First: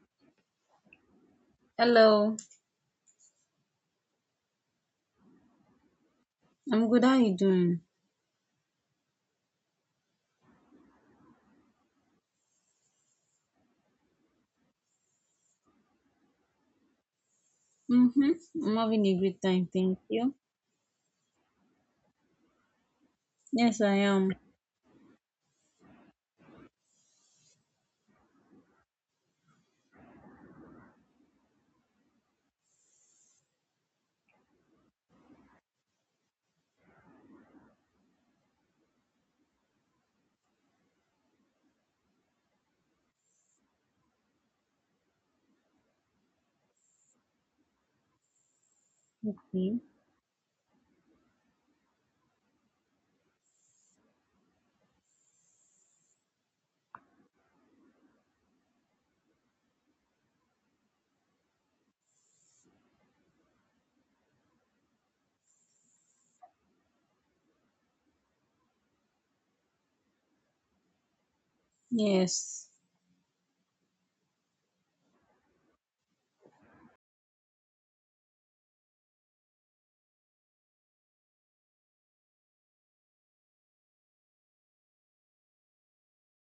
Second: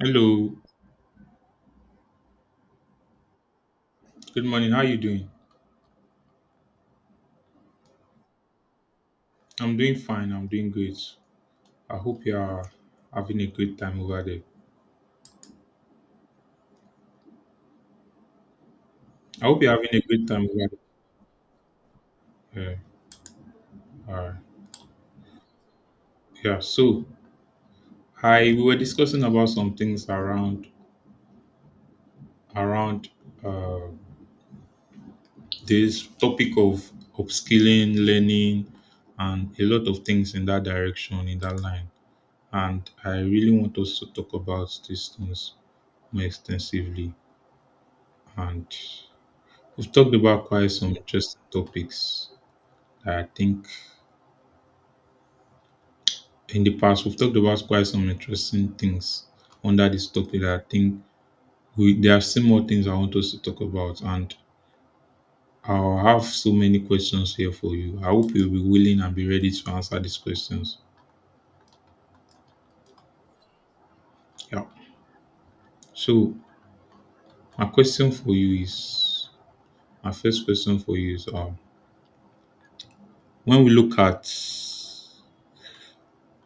Hello, Hello, good morning. How are you doing? I'm good. How you doing? I'm doing fine. I'm doing great. I hope you are having a great time over there. Mm-hmm. I'm having a great I hope time, you're having thank a great you. time over there. Yeah. Yes, I All am. right. Yeah. So, I we were discussing about some things around uh, this topic of upskilling, learning, and a lot of things in that direction, in that line. And I really want us to talk about these things more extensively. And Okay. We've talked about quite some interesting topics that I think in the past. We've talked about quite some interesting things under this topic that I think we there are still more things I want us to talk about, and I'll have so many questions here for you. I hope you'll be willing and be ready to answer these questions. Yes. Yeah. So my question for you is my first question for you is, when we look at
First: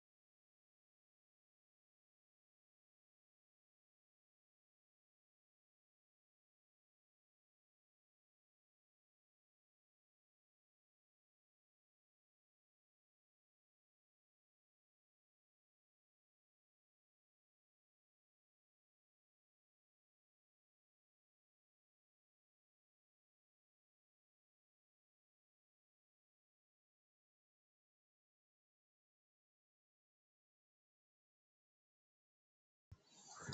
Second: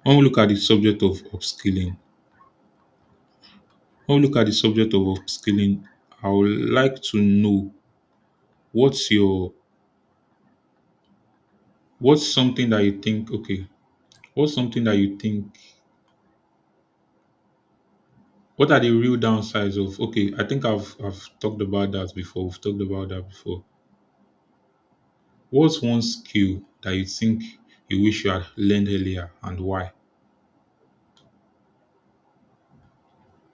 when we look at the subject of upskilling when we look at the subject of upskilling, I would like to know what's your what's something that you think, okay, what's something that you think what are the real downsides of okay, I think I've talked about that before. We've talked about that before. What's one skill that you think you wish you had learned earlier and why?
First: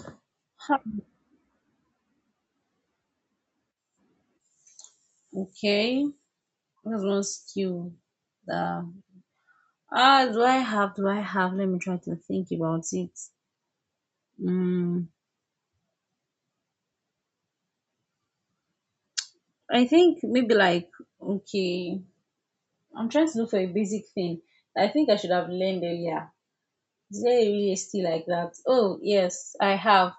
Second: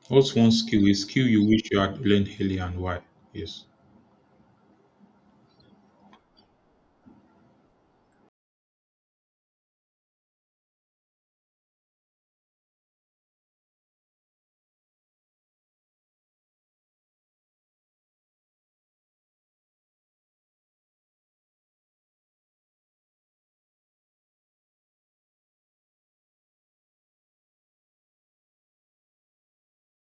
What's one Ha. skill, a skill you wish you had learned earlier, and why? Yes. Okay. What's one skill that do I have? Let me try to think about it. Mm. I think maybe like okay. I'm trying to look for a basic thing that I think I should have learned earlier. Is there really a skill like that? Oh yes, I have.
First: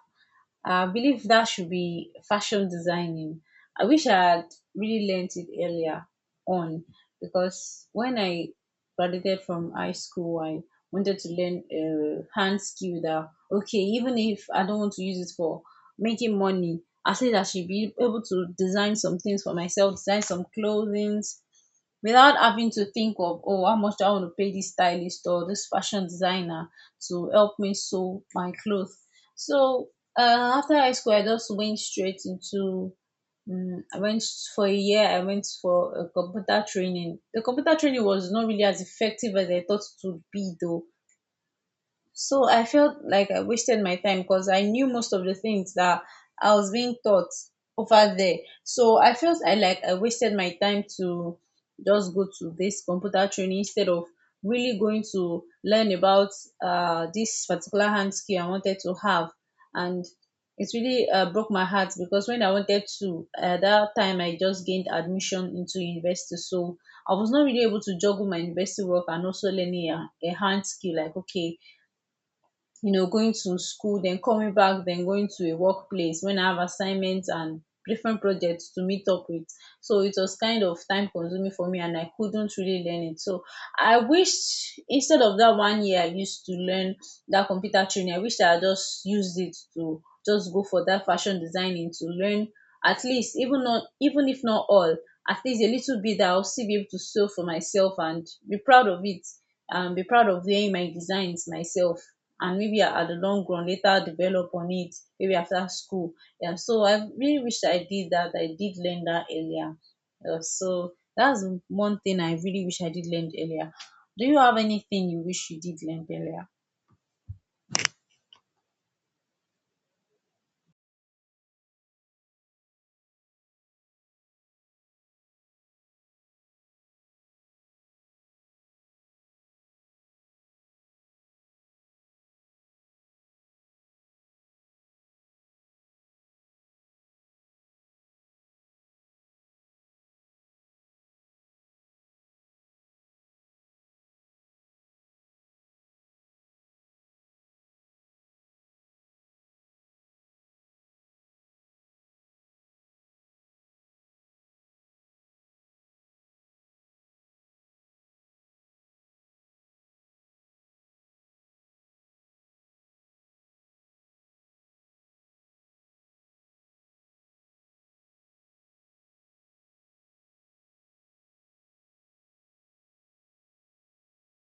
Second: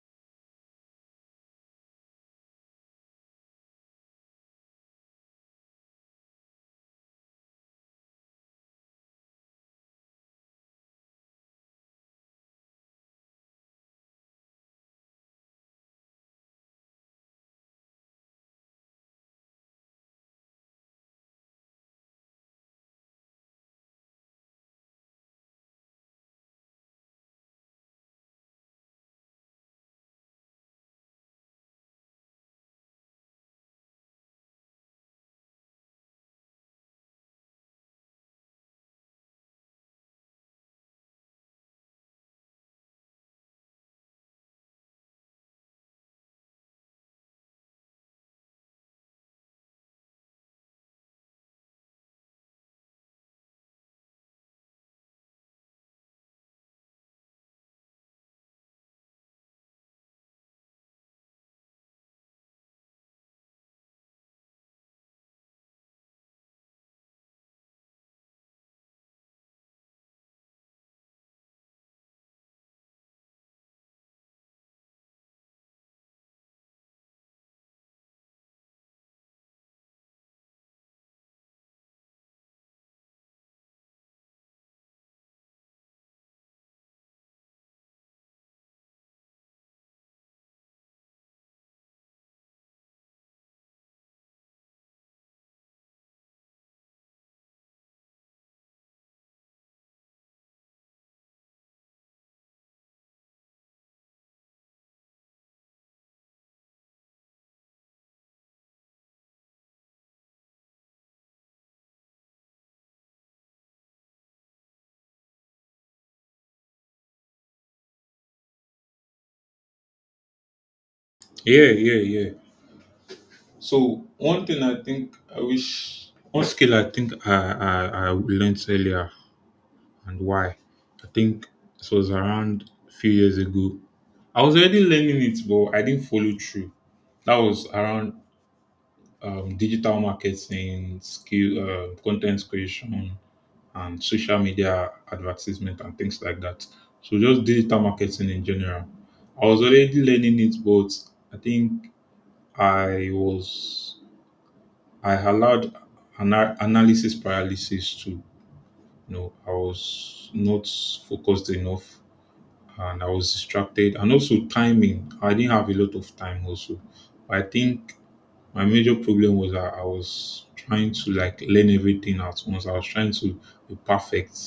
I believe that should be fashion designing. I wish I had really learnt it earlier on because when I graduated from high school, I wanted to learn a hand skill that, okay, even if I don't want to use it for making money, I said I should be able to design some things for myself, design some clothing without having to think of, oh, how much do I want to pay this stylist or this fashion designer to help me sew my clothes. So after high school, I just went straight into. I went for a year. I went for a computer training. The computer training was not really as effective as I thought it would be, though. So I felt like I wasted my time because I knew most of the things that I was being taught over there. So I felt I like I wasted my time to just go to this computer training instead of really going to learn about this particular hand skill I wanted to have. And it really broke my heart because when I wanted to, at that time I just gained admission into university. So I was not really able to juggle my university work and also learning a hand skill. Like, okay, you know, going to school, then coming back, then going to a workplace when I have assignments and different projects to meet up with, so it was kind of time consuming for me and I couldn't really learn it. So I wish, instead of that 1 year I used to learn that computer training, I wish I had just used it to just go for that fashion designing to learn, at least, even not even if not all, at least a little bit that I'll still be able to sew for myself and be proud of it and be proud of wearing my designs myself, and maybe at the long run later develop on it, maybe after school. Yeah, so I really wish I did that, I did learn that earlier. Yeah, so that's one thing I really wish I did learn earlier. Do you have anything you wish you did learn earlier? Yeah, yeah, yeah. So one thing I think I wish one skill I think I learned earlier, and why. I think this was around a few years ago. I was already learning it, but I didn't follow through. That was around, digital marketing, skill, content creation, and social media advertisement and things like that. So just digital marketing in general. I was already learning it, but I think I was I allowed analysis paralysis to. You know, I was not focused enough, and I was distracted. And also timing. I didn't have a lot of time also. I think my major problem was that I was trying to like learn everything at once. I was trying to be perfect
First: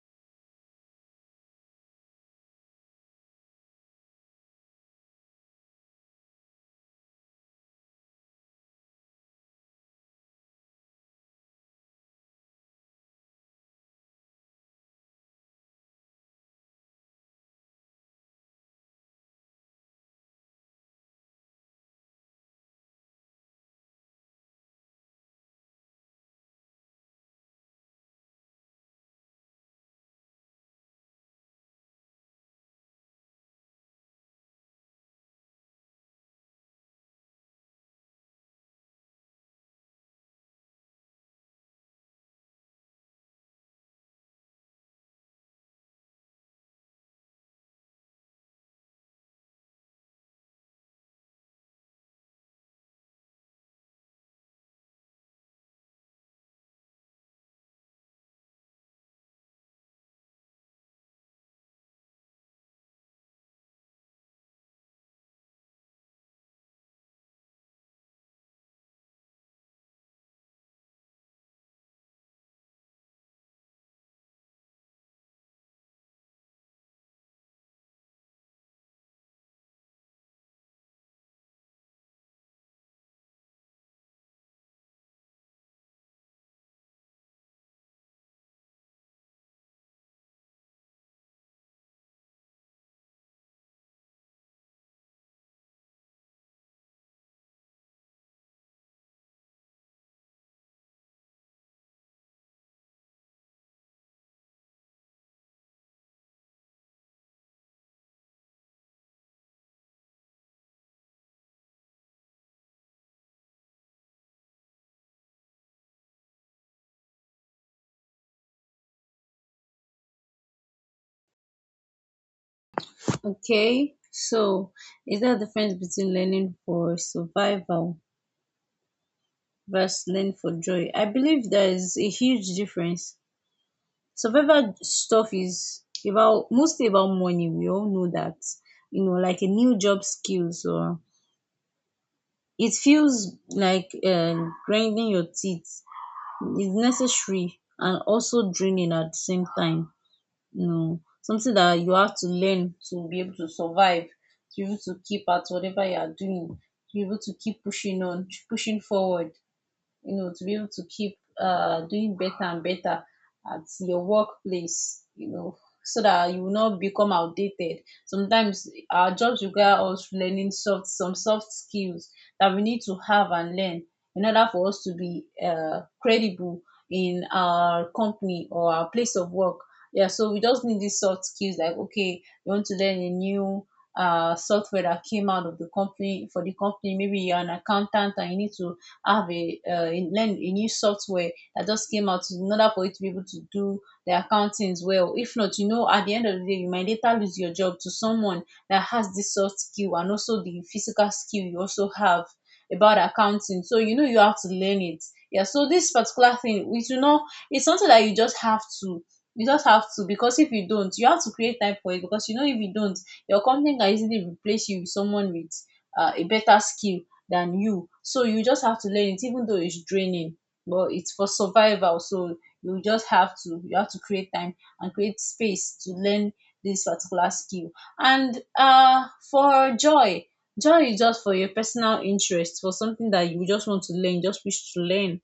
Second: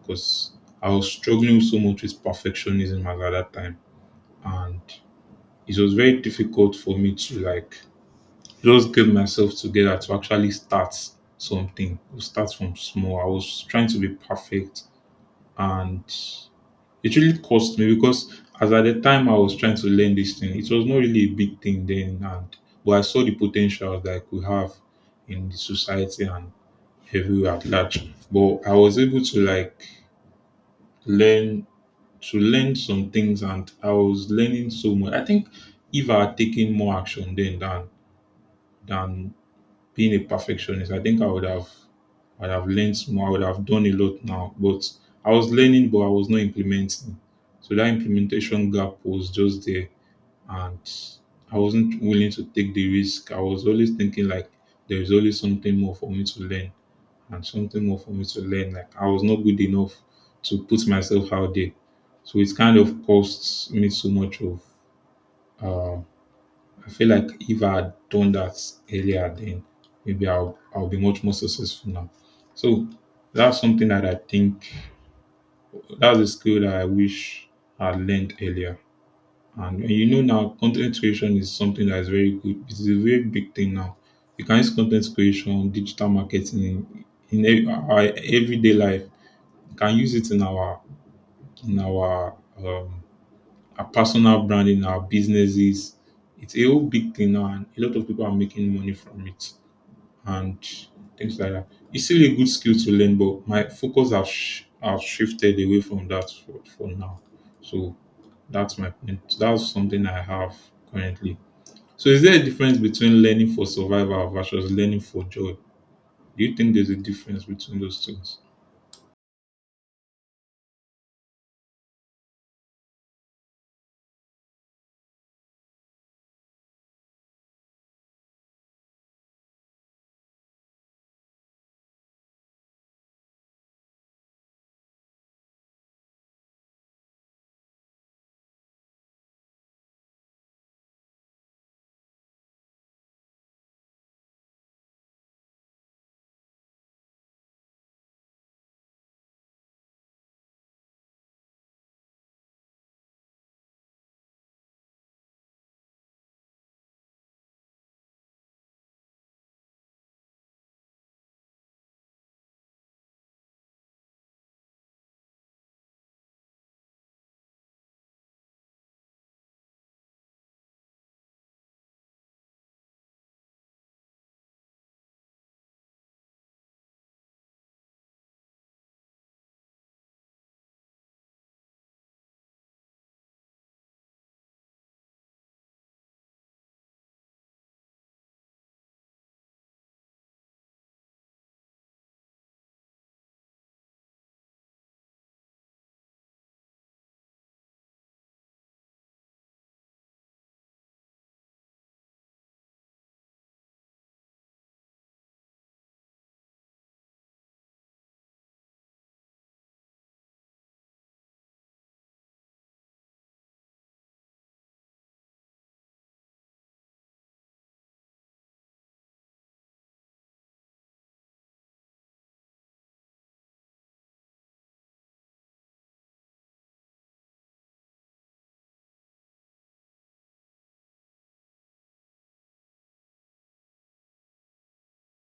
because I was struggling so much with perfectionism at that time. And it was very difficult for me to like just get myself together to actually start something. Start from small. I was trying to be perfect, and it really cost me because as at the time I was trying to learn this thing, it was not really a big thing then, and but I saw the potential that I could have in the society and everywhere at large. But I was able to like learn to learn some things, and I was learning so much. I think if I had taken more action then than being a perfectionist, I think I would have I'd have learned more. I would have done a lot now. But I was learning, but I was not implementing. So that implementation gap was just there, and I wasn't willing to take the risk. I was always thinking like there is always something more for me to learn and something more for me to learn. Like I was not good enough to put myself out there. So it kind of costs me so much of um, I feel like if I had done that earlier, then maybe I'll be much more successful now. So that's something that I think that's a skill that I wish I had learned earlier. And you know now content creation is something that is very good. It's a very big thing now. You can use content creation, digital marketing in our everyday life. You can use it in our personal branding, our businesses. It's a whole big thing now, and a lot of people are making money from it and things like that. It's still a good skill to learn, but my focus have shifted away from that for now. So that's my point. That's something I have currently. So is there a difference between learning for survival versus learning for joy? Do you think there's a difference between those things? Okay, so is there a difference between learning for survival versus learning for joy? I believe there is a huge difference. Survival stuff is about, mostly about money. We all know that. You know, like a new job skills, or it feels like grinding your teeth. It's necessary and also draining at the same time. You know, something that you have to learn to be able to survive, to be able to keep at whatever you are doing, to be able to keep pushing on, pushing forward, you know, to be able to keep doing better and better at your workplace, you know, so that you will not become outdated. Sometimes our jobs require us learning soft some soft skills that we need to have and learn in order for us to be credible in our company or our place of work. Yeah, so we just need these soft skills, like okay, you want to learn a new software that came out of the company for the company. Maybe you're an accountant and you need to I have a in- learned a new software that just came out in order for you to be able to do the accountings well. If not, you know, at the end of the day, you might later lose your job to someone that has this soft skill and also the physical skill you also have about accounting. So you know you have to learn it. Yeah. So this particular thing, which you know, it's something that you just have to, because if you don't, you have to create time for it, because you know if you don't, your company can easily replace you with someone with a better skill than you. So you just have to learn it, even though it's draining, but it's for survival. So you have to create time and create space to learn this particular skill. And for joy, joy is just for your personal interest, for something that you just want to learn, just wish to learn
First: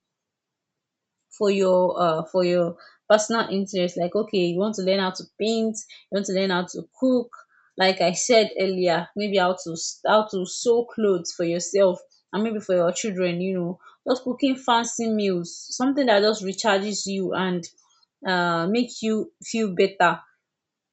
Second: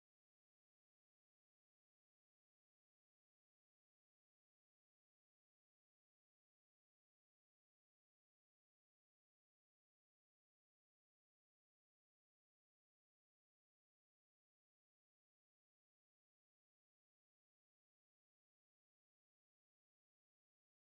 for your personal interest, like okay, you want to learn how to paint, you want to learn how to cook, like I said earlier, maybe how to sew clothes for yourself and maybe for your children, you know, just cooking fancy meals, something that just recharges you and make you feel better,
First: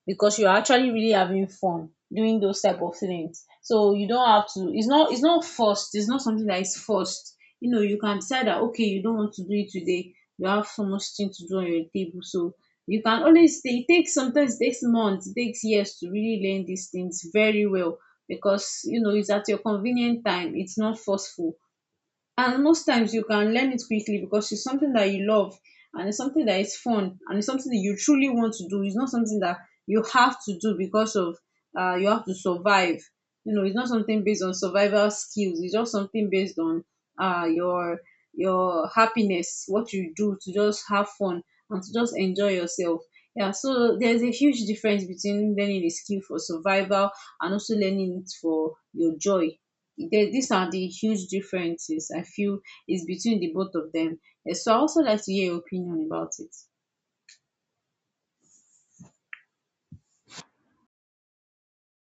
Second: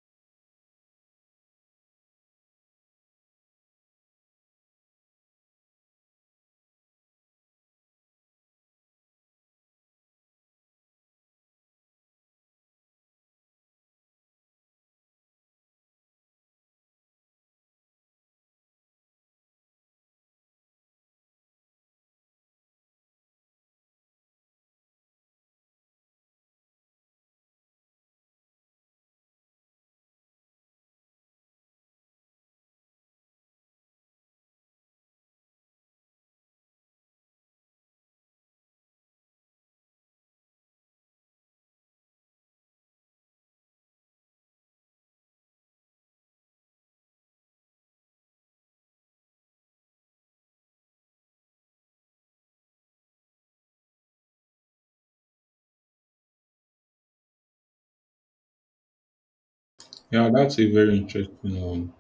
because you're actually really having fun doing those type of things. So you don't have to, it's not, it's not forced, it's not something that is forced. You know, you can decide that okay, you don't want to do it today, you have so much thing to do on your table. So you can always, it takes, sometimes it takes months, it takes years to really learn these things very well, because you know, it's at your convenient time, it's not forceful. And most times you can learn it quickly because it's something that you love, and it's something that is fun, and it's something that you truly want to do. It's not something that you have to do because of, you have to survive. You know, it's not something based on survival skills. It's just something based on uh, your your happiness, what you do to just have fun and to just enjoy yourself. Yeah, so there's a huge difference between learning a skill for survival and also learning it for your joy. There, these are the huge differences I feel is between the both of them. Eh, so I also like to hear your opinion about it. Yeah, that's a very interesting one.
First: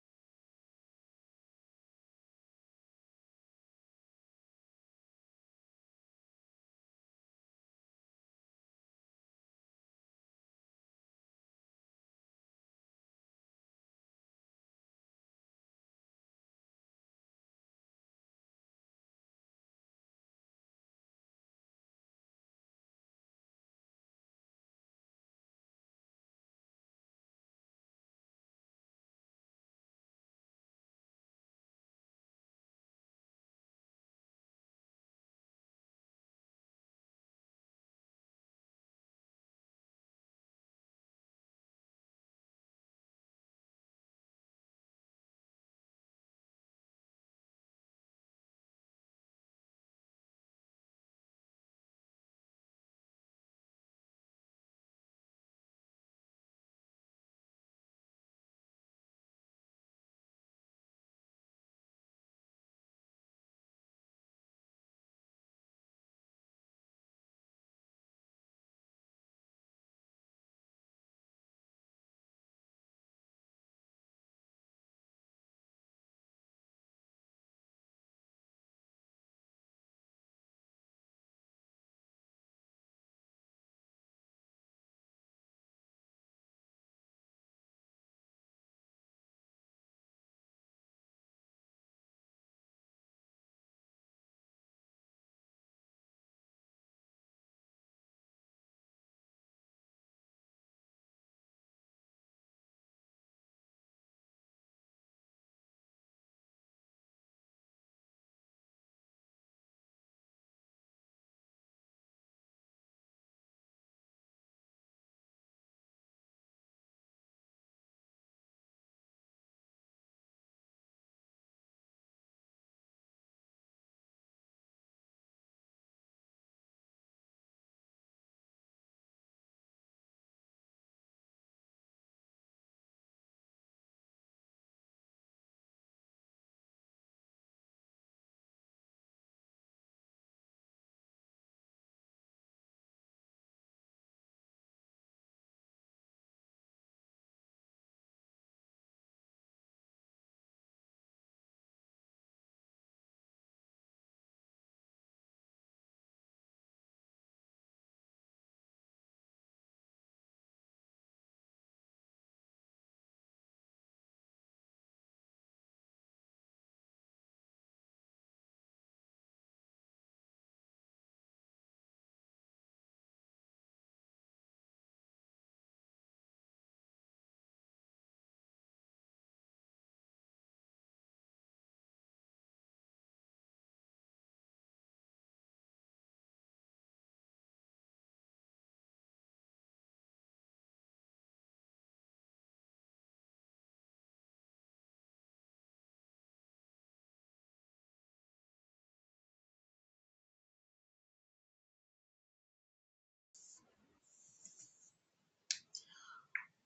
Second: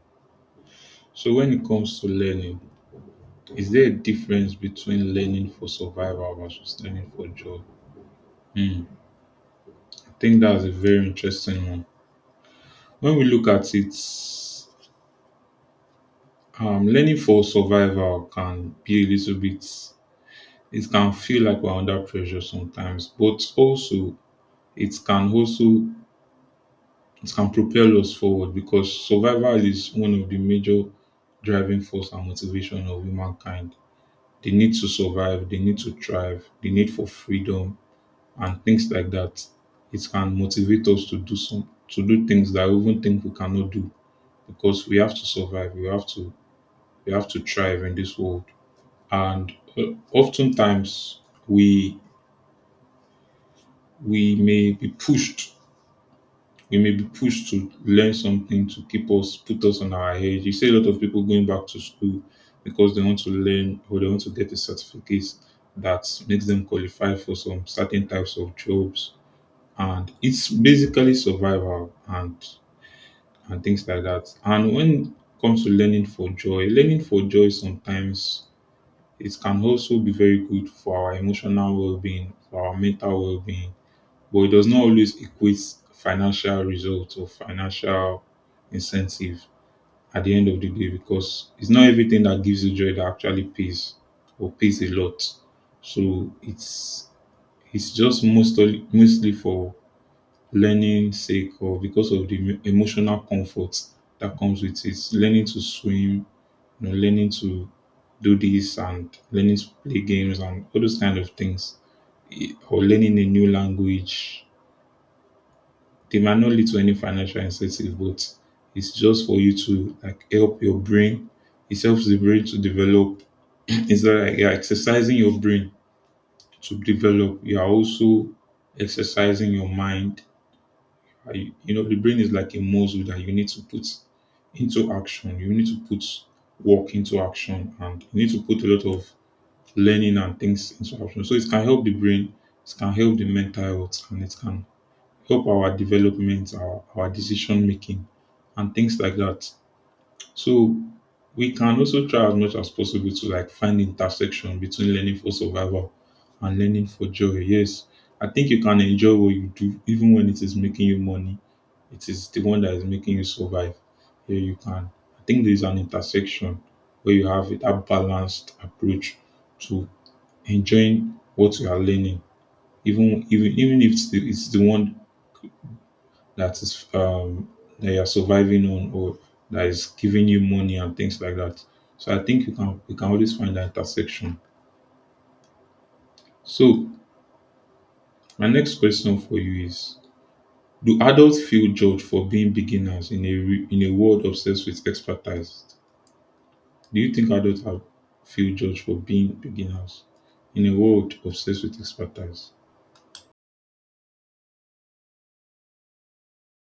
So when it comes to learning, is there a difference between learning for survival versus learning for joy? Hmm. I think that's a very interesting one. When we look at it, learning for survival can be a little bit, it can feel like we're under pressure sometimes, but also it can also, it can propel us forward because survival is one of the major driving force and motivation of humankind. They need to survive, they need to thrive, the need for freedom and things like that. It can motivate us to do some, to do things that we even think we cannot do because we have to survive, we have to thrive in this world. And oftentimes we we may be pushed. We may be pushed to learn something to keep us, put us on our edge. You see a lot of people going back to school because they want to learn or they want to get a certificate that makes them qualify for some certain types of jobs. And it's basically survival and things like that. And when it comes to learning for joy sometimes it can also be very good for our emotional well being, for our mental well being, but it does not always equate financial results or financial incentive at the end of the day because it's not everything that gives you joy that actually pays or pays a lot. So it's just mostly mostly for learning sake or because of the emotional comfort that comes with it. Learning to swim, you know, learning to do this and learning to play games and all those kind of things, eh, or learning a new language. They might not lead to any financial incentive, but it's just for you to like help your brain. It helps the brain to develop. It's like you're exercising your brain to develop. You are also exercising your mind. Are You you know, the brain is like a muscle that you need to put into action. You need to put work into action, and you need to put a lot of learning and things and so on. So it can help the brain, it can help the mental health, and it can help our development, our decision making, and things like that. So we can also try as much as possible to like find intersection between learning for survival and learning for joy. Yes, I think you can enjoy what you do even when it is making you money. It is the one that is making you survive. Here you can. I think there is an intersection where you have that balanced approach to enjoying what you are learning, even if it's the one that is that you are surviving on or that is giving you money and things like that. So I think you can always find that intersection. So my next question for you is: do adults feel judged for being beginners in a in a world obsessed with expertise? Do you think adults have feel judged for being beginners in a world obsessed with expertise?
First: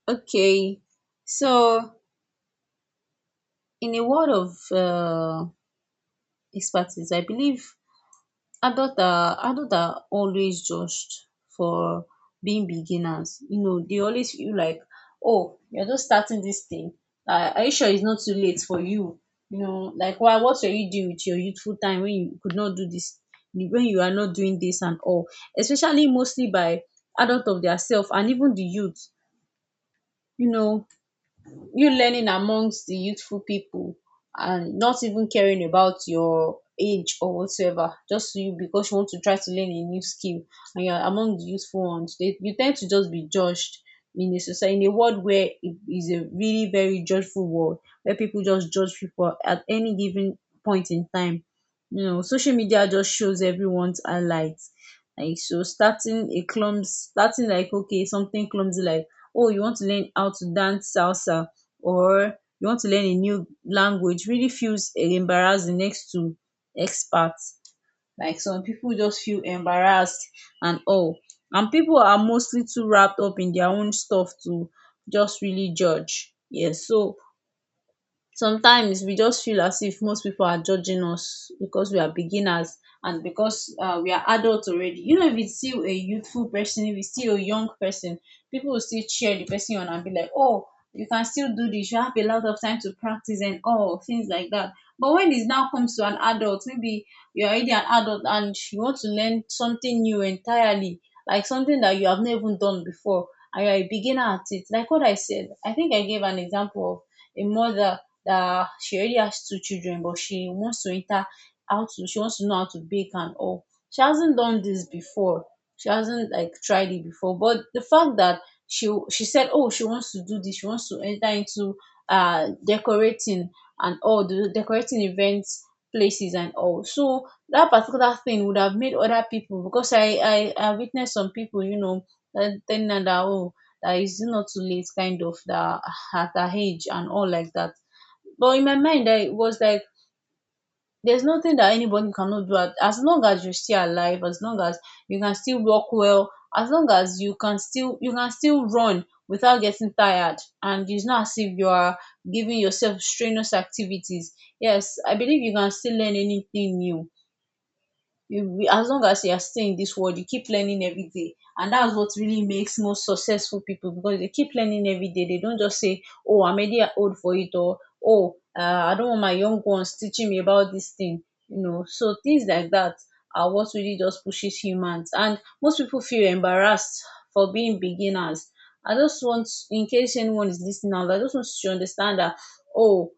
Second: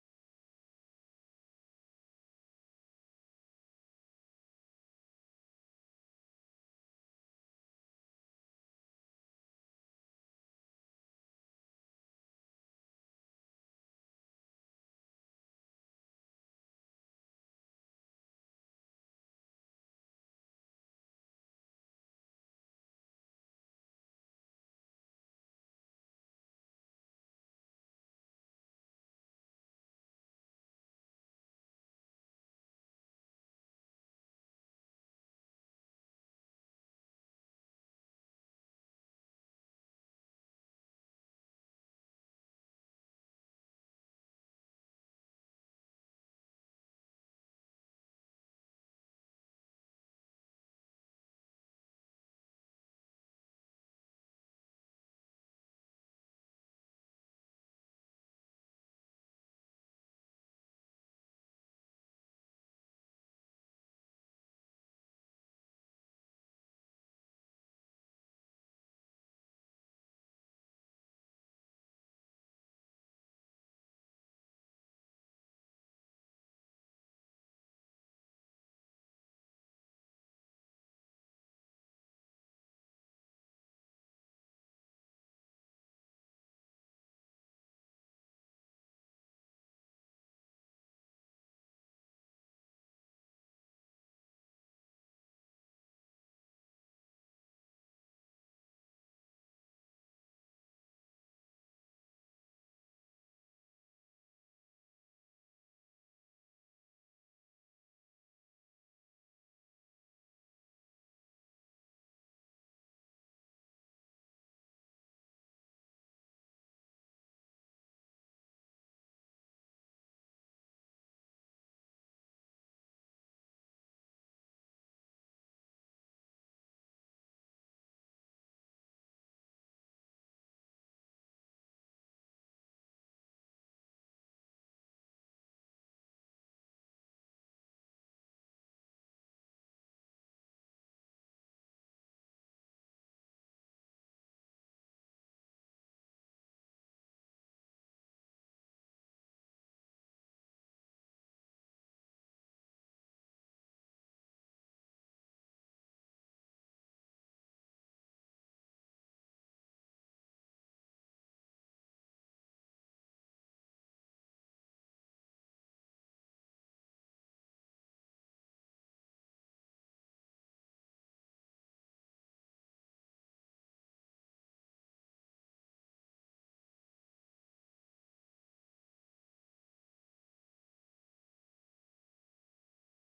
Okay, so in a world of expertise, I believe adult are always judged for being beginners. You know, they always feel like, oh, you're just starting this thing, are you sure it's not too late for you? You know, like, why, what were you doing with your youthful time when you could not do this, when you are not doing this and all, especially mostly by adult of their self and even the youth. You know, you learning amongst the youthful people and not even caring about your age or whatsoever, just you, because you want to try to learn a new skill and you're among the youthful ones, you tend to just be judged in a society, in a world where it is a really very judgeful world, where people just judge people at any given point in time. You know, social media just shows everyone's highlights. Like, so starting a clumsy, starting like okay, something clumsy like, oh, you want to learn how to dance salsa, or you want to learn a new language, really feels embarrassing next to experts. Like, some people just feel embarrassed and all. And people are mostly too wrapped up in their own stuff to just really judge. Yes, so sometimes we just feel as if most people are judging us because we are beginners, and because we are adults already. You know, if it's still a youthful person, if it's still a young person, people will still cheer the person on and be like, oh, you can still do this, you have a lot of time to practice and all things like that. But when it now comes to an adult, maybe you're already an adult and you want to learn something new entirely, like something that you have never even done before, and you're a beginner at it. Like what I said, I think I gave an example of a mother that she already has 2 children but she wants to enter how to she wants to know how to bake and all. She hasn't done this before. She hasn't like tried it before. But the fact that she said, oh, she wants to do this, she wants to enter into decorating and all the decorating events places and all. So that particular thing would have made other people, because I witnessed some people, you know, that telling her that, oh, that it's not too late kind of that, at her age and all like that. But in my mind, I was like, there's nothing that anybody cannot do. At, as long as you're still alive, as long as you can still walk well, as long as you can still run without getting tired, and it's not as if you are giving yourself strenuous activities. Yes, I believe you can still learn anything new you as long as you are still in this world, you keep learning every day, and that's what really makes most successful people, because they keep learning every day. They don't just say, oh, I'm already old for it, or oh, I don't want my young ones teaching me about this thing, you know, so things like that are what really just pushes humans. And most people feel embarrassed for being beginners. I just want, in case anyone is listening out, I just want you to understand that, oh,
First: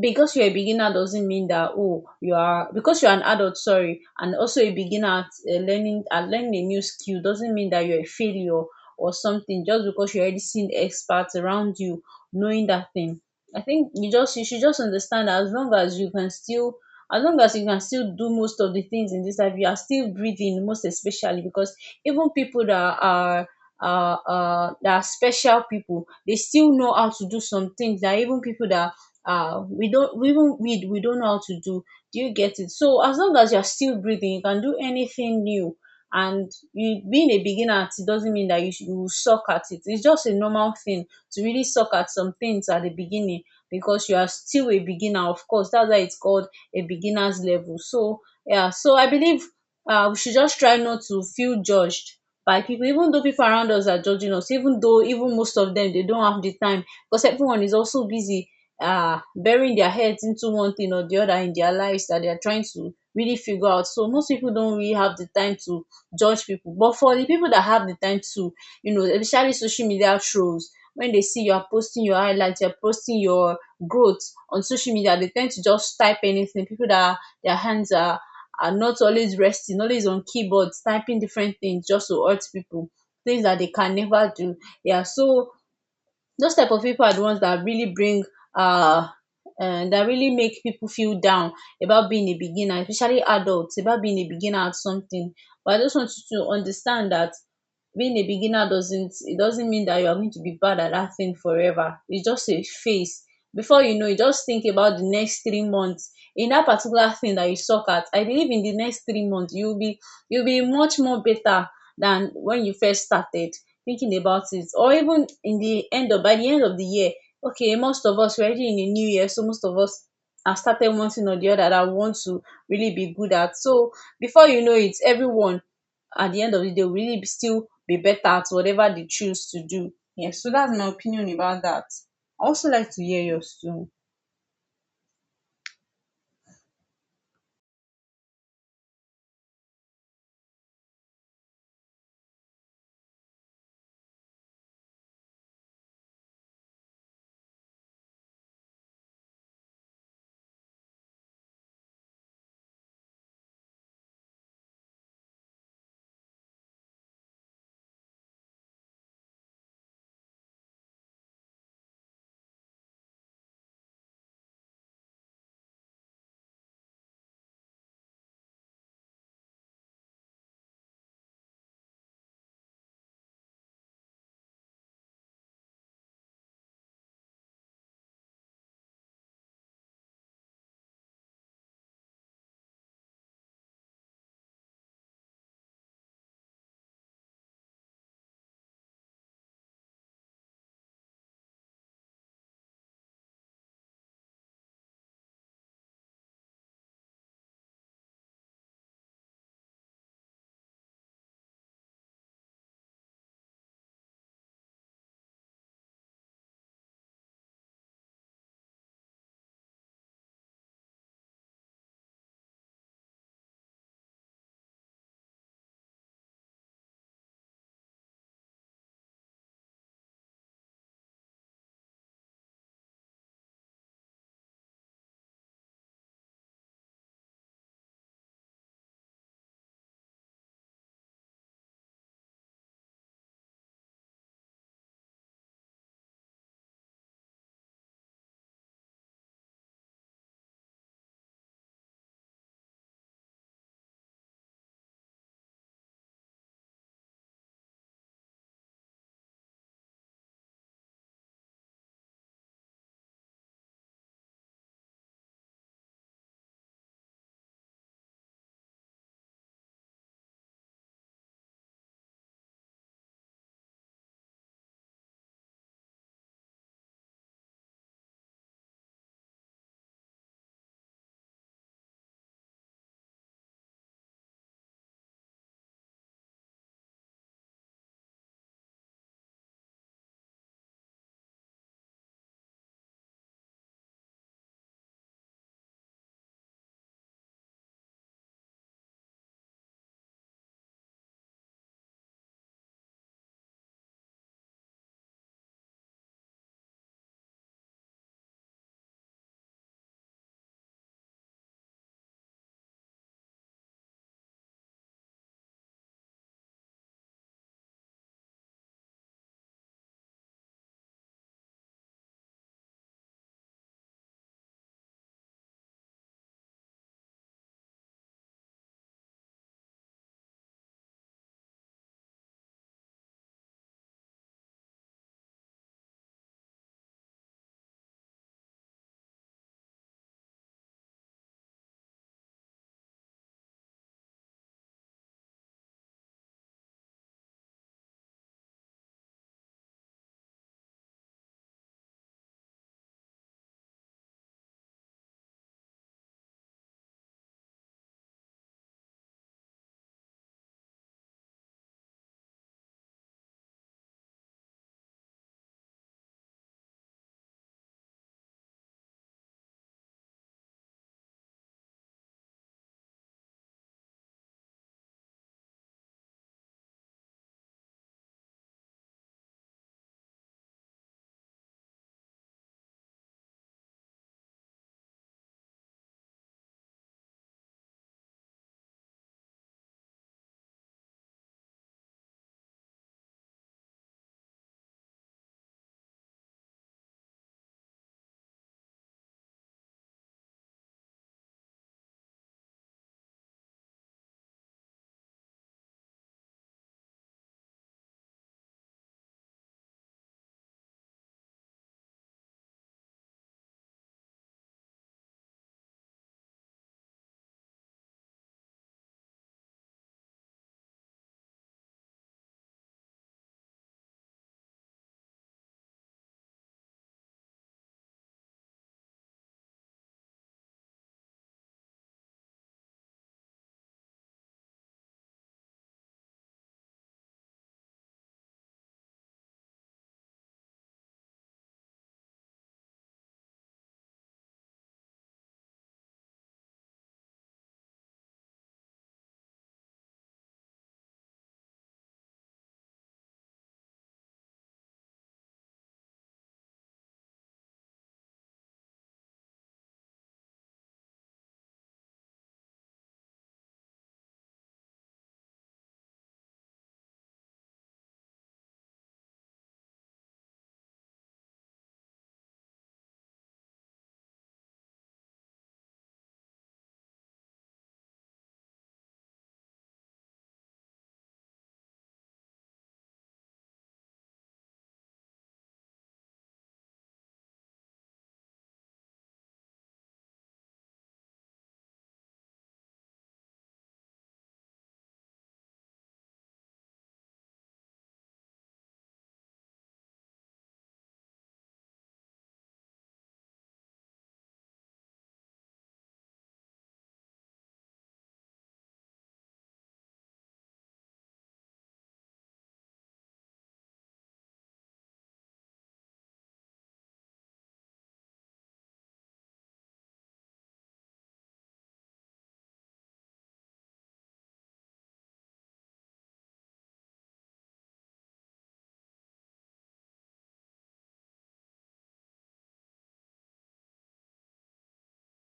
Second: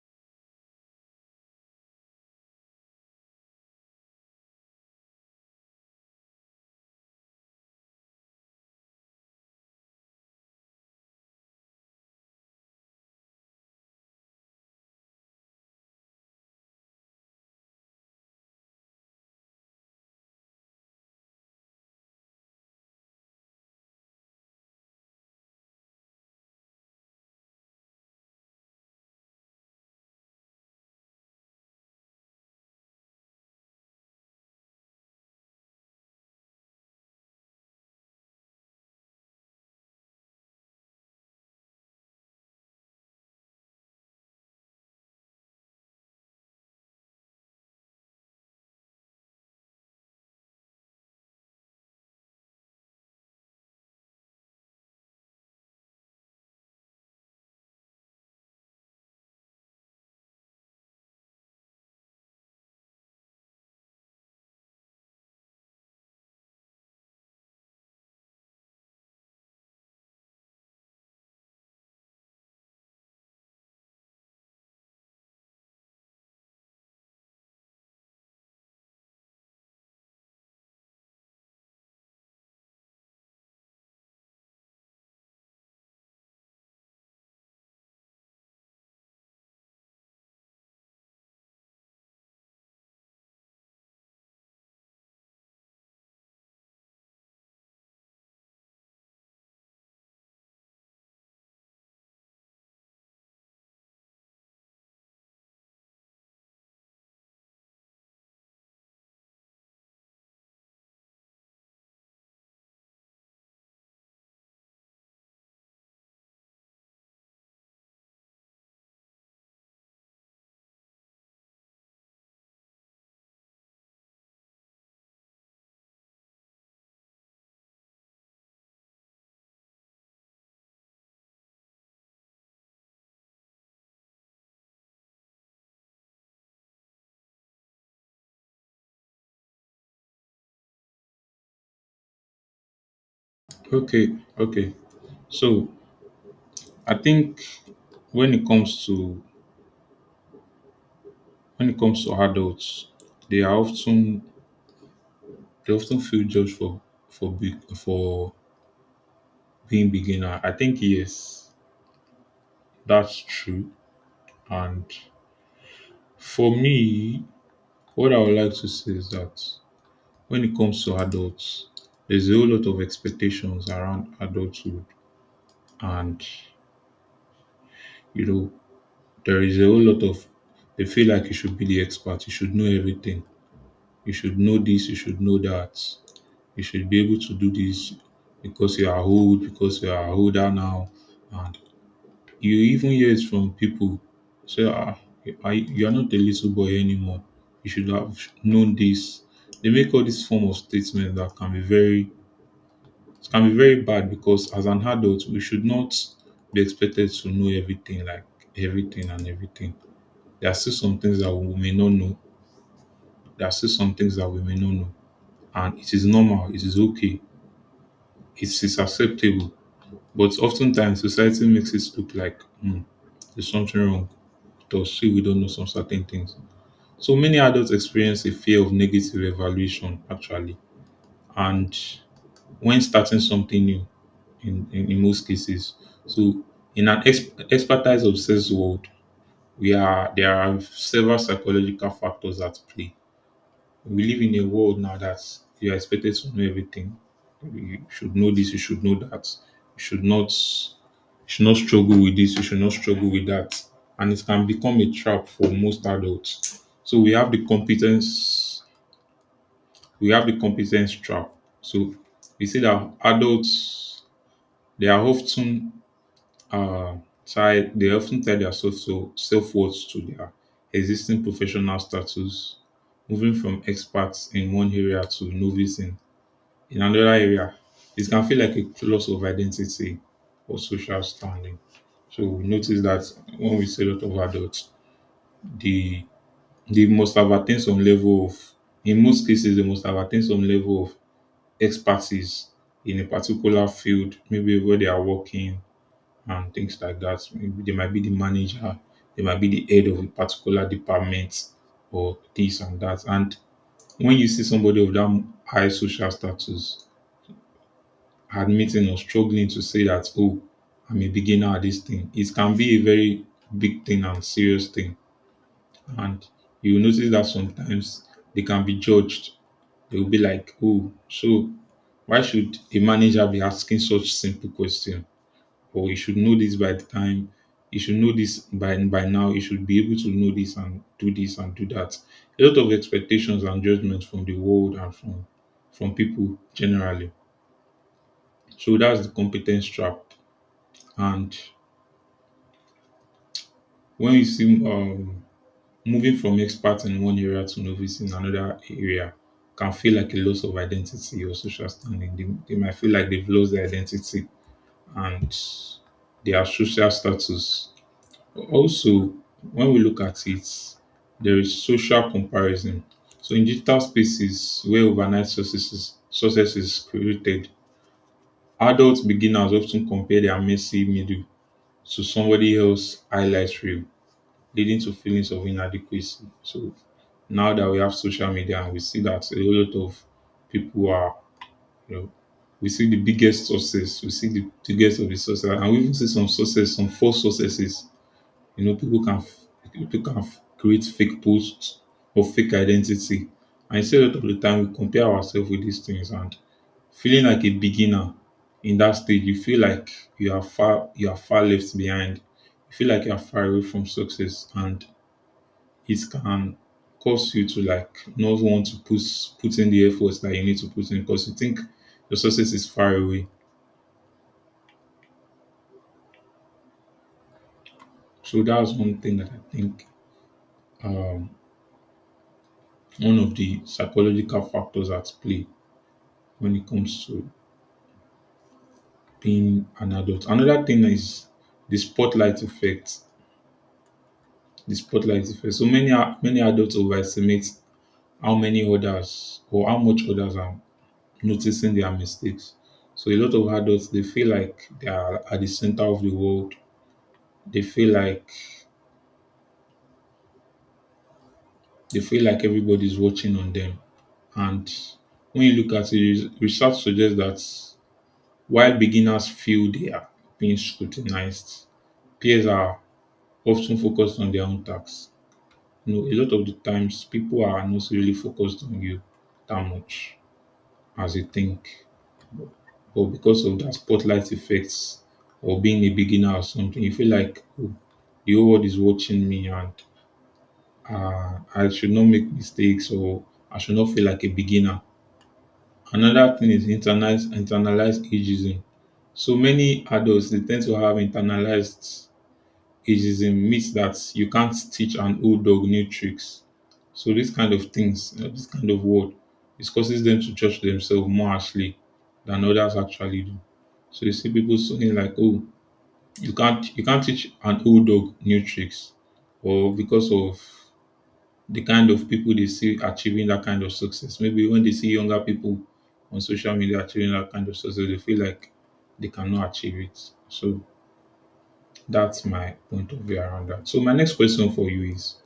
because you're a beginner doesn't mean that, oh, you are, because you're an adult, sorry, and also a beginner at learning a new skill, doesn't mean that you're a failure or something, just because you're already seeing experts around you knowing that thing. I think you just you should just understand that as long as you can still as long as you can still do most of the things in this life, you are still breathing, most especially, because even people that are special people, they still know how to do some things that even people that we don't we even read we don't know how to do. Do you get it? So as long as you're still breathing, you can do anything new, and you being a beginner at it doesn't mean that you will suck at it. It's just a normal thing to really suck at some things at the beginning, because you are still a beginner, of course. That's why it's called a beginner's level. So yeah, so I believe we should just try not to feel judged by people, even though people around us are judging us, even though, even most of them, they don't have the time, because everyone is also busy, are burying their heads into one thing or the other in their lives, that they are trying to really figure out. So most people don't really have the time to judge people. But for the people that have the time to, you know, especially social media trolls, when they see you are posting your highlights, you're posting your growth on social media, they tend to just type anything. People that are, their hands are not always resting, always on keyboards, typing different things just to hurt people, things that they can never do. Yeah, so those type of people are the ones that really bring uh, that really make people feel down about being a beginner, especially adults, about being a beginner at something. But I just want you to understand that being a beginner doesn't it doesn't mean that you are going to be bad at that thing forever. It's just a phase. Before you know, you just think about the next 3 months in that particular thing that you suck at. I believe in the next 3 months, you'll be much more better than when you first started thinking about it. Or even in the end of, by the end of the year, okay, most of us, we're already in the new year, so most of us have started one thing or the other that I want to really be good at. So before you know it, everyone at the end of the day will really be still be better at whatever they choose to do. Yes, so that's my opinion about that. I also like to hear yours too. Okay, okay. So I think when it comes to when it comes to adults, they are often they often feel judged for for being beginner. I think yes, that's true. And for me, what I would like to say is that when it comes to adults, there's a whole lot of expectations around adulthood, and you know there is a whole lot of they feel like you should be the expert, you should know everything, you should know this, you should know that, you should be able to do this because you are old, because you are older now. And you even hear it from people say, ah, you are not a little boy anymore. You should have known this. They make all this form of statement that can be very it can be very bad because as an adult we should not be expected to know everything, like everything and everything. There are still some things that we may not know. There are still some things that we may not know. And it is normal, it is okay, it is acceptable. But oftentimes society makes it look like, hmm, there's something wrong with us, say we don't know some certain things. So many adults experience a fear of negative evaluation actually, and when starting something new in most cases. So in an expertise obsessed world, we are there are several psychological factors at play. We live in a world now that you are expected to know everything. You should know this, you should know that, you should not You should not struggle with this, you should not struggle with that. And it can become a trap for most adults. So we have the competence trap. So we say that adults they are often uh tied they often tie their self self worth to their existing professional status. Moving from experts in one area to novice in another area, it can feel like a loss of identity or social standing. So we notice that when we see a lot of adults, they must have attained some level of, in most cases, they must have attained some level of expertise in a particular field, maybe where they are working and things like that. Maybe they might be the manager, they might be the head of a particular department or this and that. And when you see somebody of that high social status, admitting or struggling to say that, oh, I'm a beginner at this thing. It can be a very big thing and serious thing. And you notice that sometimes they can be judged. They will be like, oh, so why should a manager be asking such simple question? Or you should know this by the time, you should know this by now, you should be able to know this and do that. A lot of expectations and judgments from the world and from people generally. So that's the competence trap. And when you see moving from expert in one area to novice in another area can feel like a loss of identity or social standing. They might feel like they've lost their identity and their social status. Also, when we look at it, there is social comparison. So in digital spaces where overnight successes success is created, adult beginners often compare their messy middle to somebody else's highlight reel, leading to feelings of inadequacy. So now that we have social media and we see that a lot of people are, you know, we see the biggest success, we see the biggest of the success, and we even see some success, some false successes. You know, create fake posts or fake identity. And I say a lot of the time we compare ourselves with these things, and feeling like a beginner in that stage, you feel like you are far left behind. You feel like you are far away from success, and it can cause you to like not want to put in the efforts that you need to put in because you think your success is far away. So that's one thing that I think, um, one of the psychological factors at play when it comes to being an adult. Another thing is the spotlight effect. The spotlight effect. So many adults overestimate how many others or how much others are noticing their mistakes. So a lot of adults, they feel like they are at the center of the world, they feel like everybody's watching on them. And when you look at it, research suggests that while beginners feel they are being scrutinized, peers are often focused on their own tasks. You know, a lot of the times people are not really focused on you that much as they think. But because of that spotlight effects or being a beginner or something, you feel like, oh, the whole world is watching me and I should not make mistakes or I should not feel like a beginner. Another thing is internalized ageism. So many adults, they tend to have internalized ageism, means that you can't teach an old dog new tricks. So these kind of things, this kind of word, it causes them to judge themselves more harshly than others actually do. So you see people saying like, "Oh, you can't teach an old dog new tricks," or because of the kind of people they see achieving that kind of success. Maybe when they see younger people on social media achieving that kind of success, they feel like they cannot achieve it. So that's my point of view around that. So my next question for you is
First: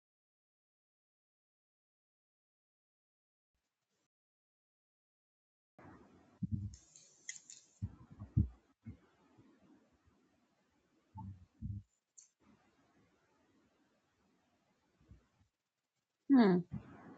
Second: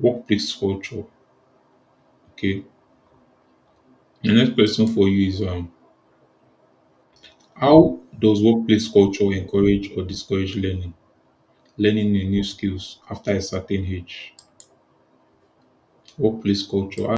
workplace culture. Okay. The next question for you is how does workplace culture encourage or discourage learning? Learning new skills after a certain age. Workplace Hmm. culture.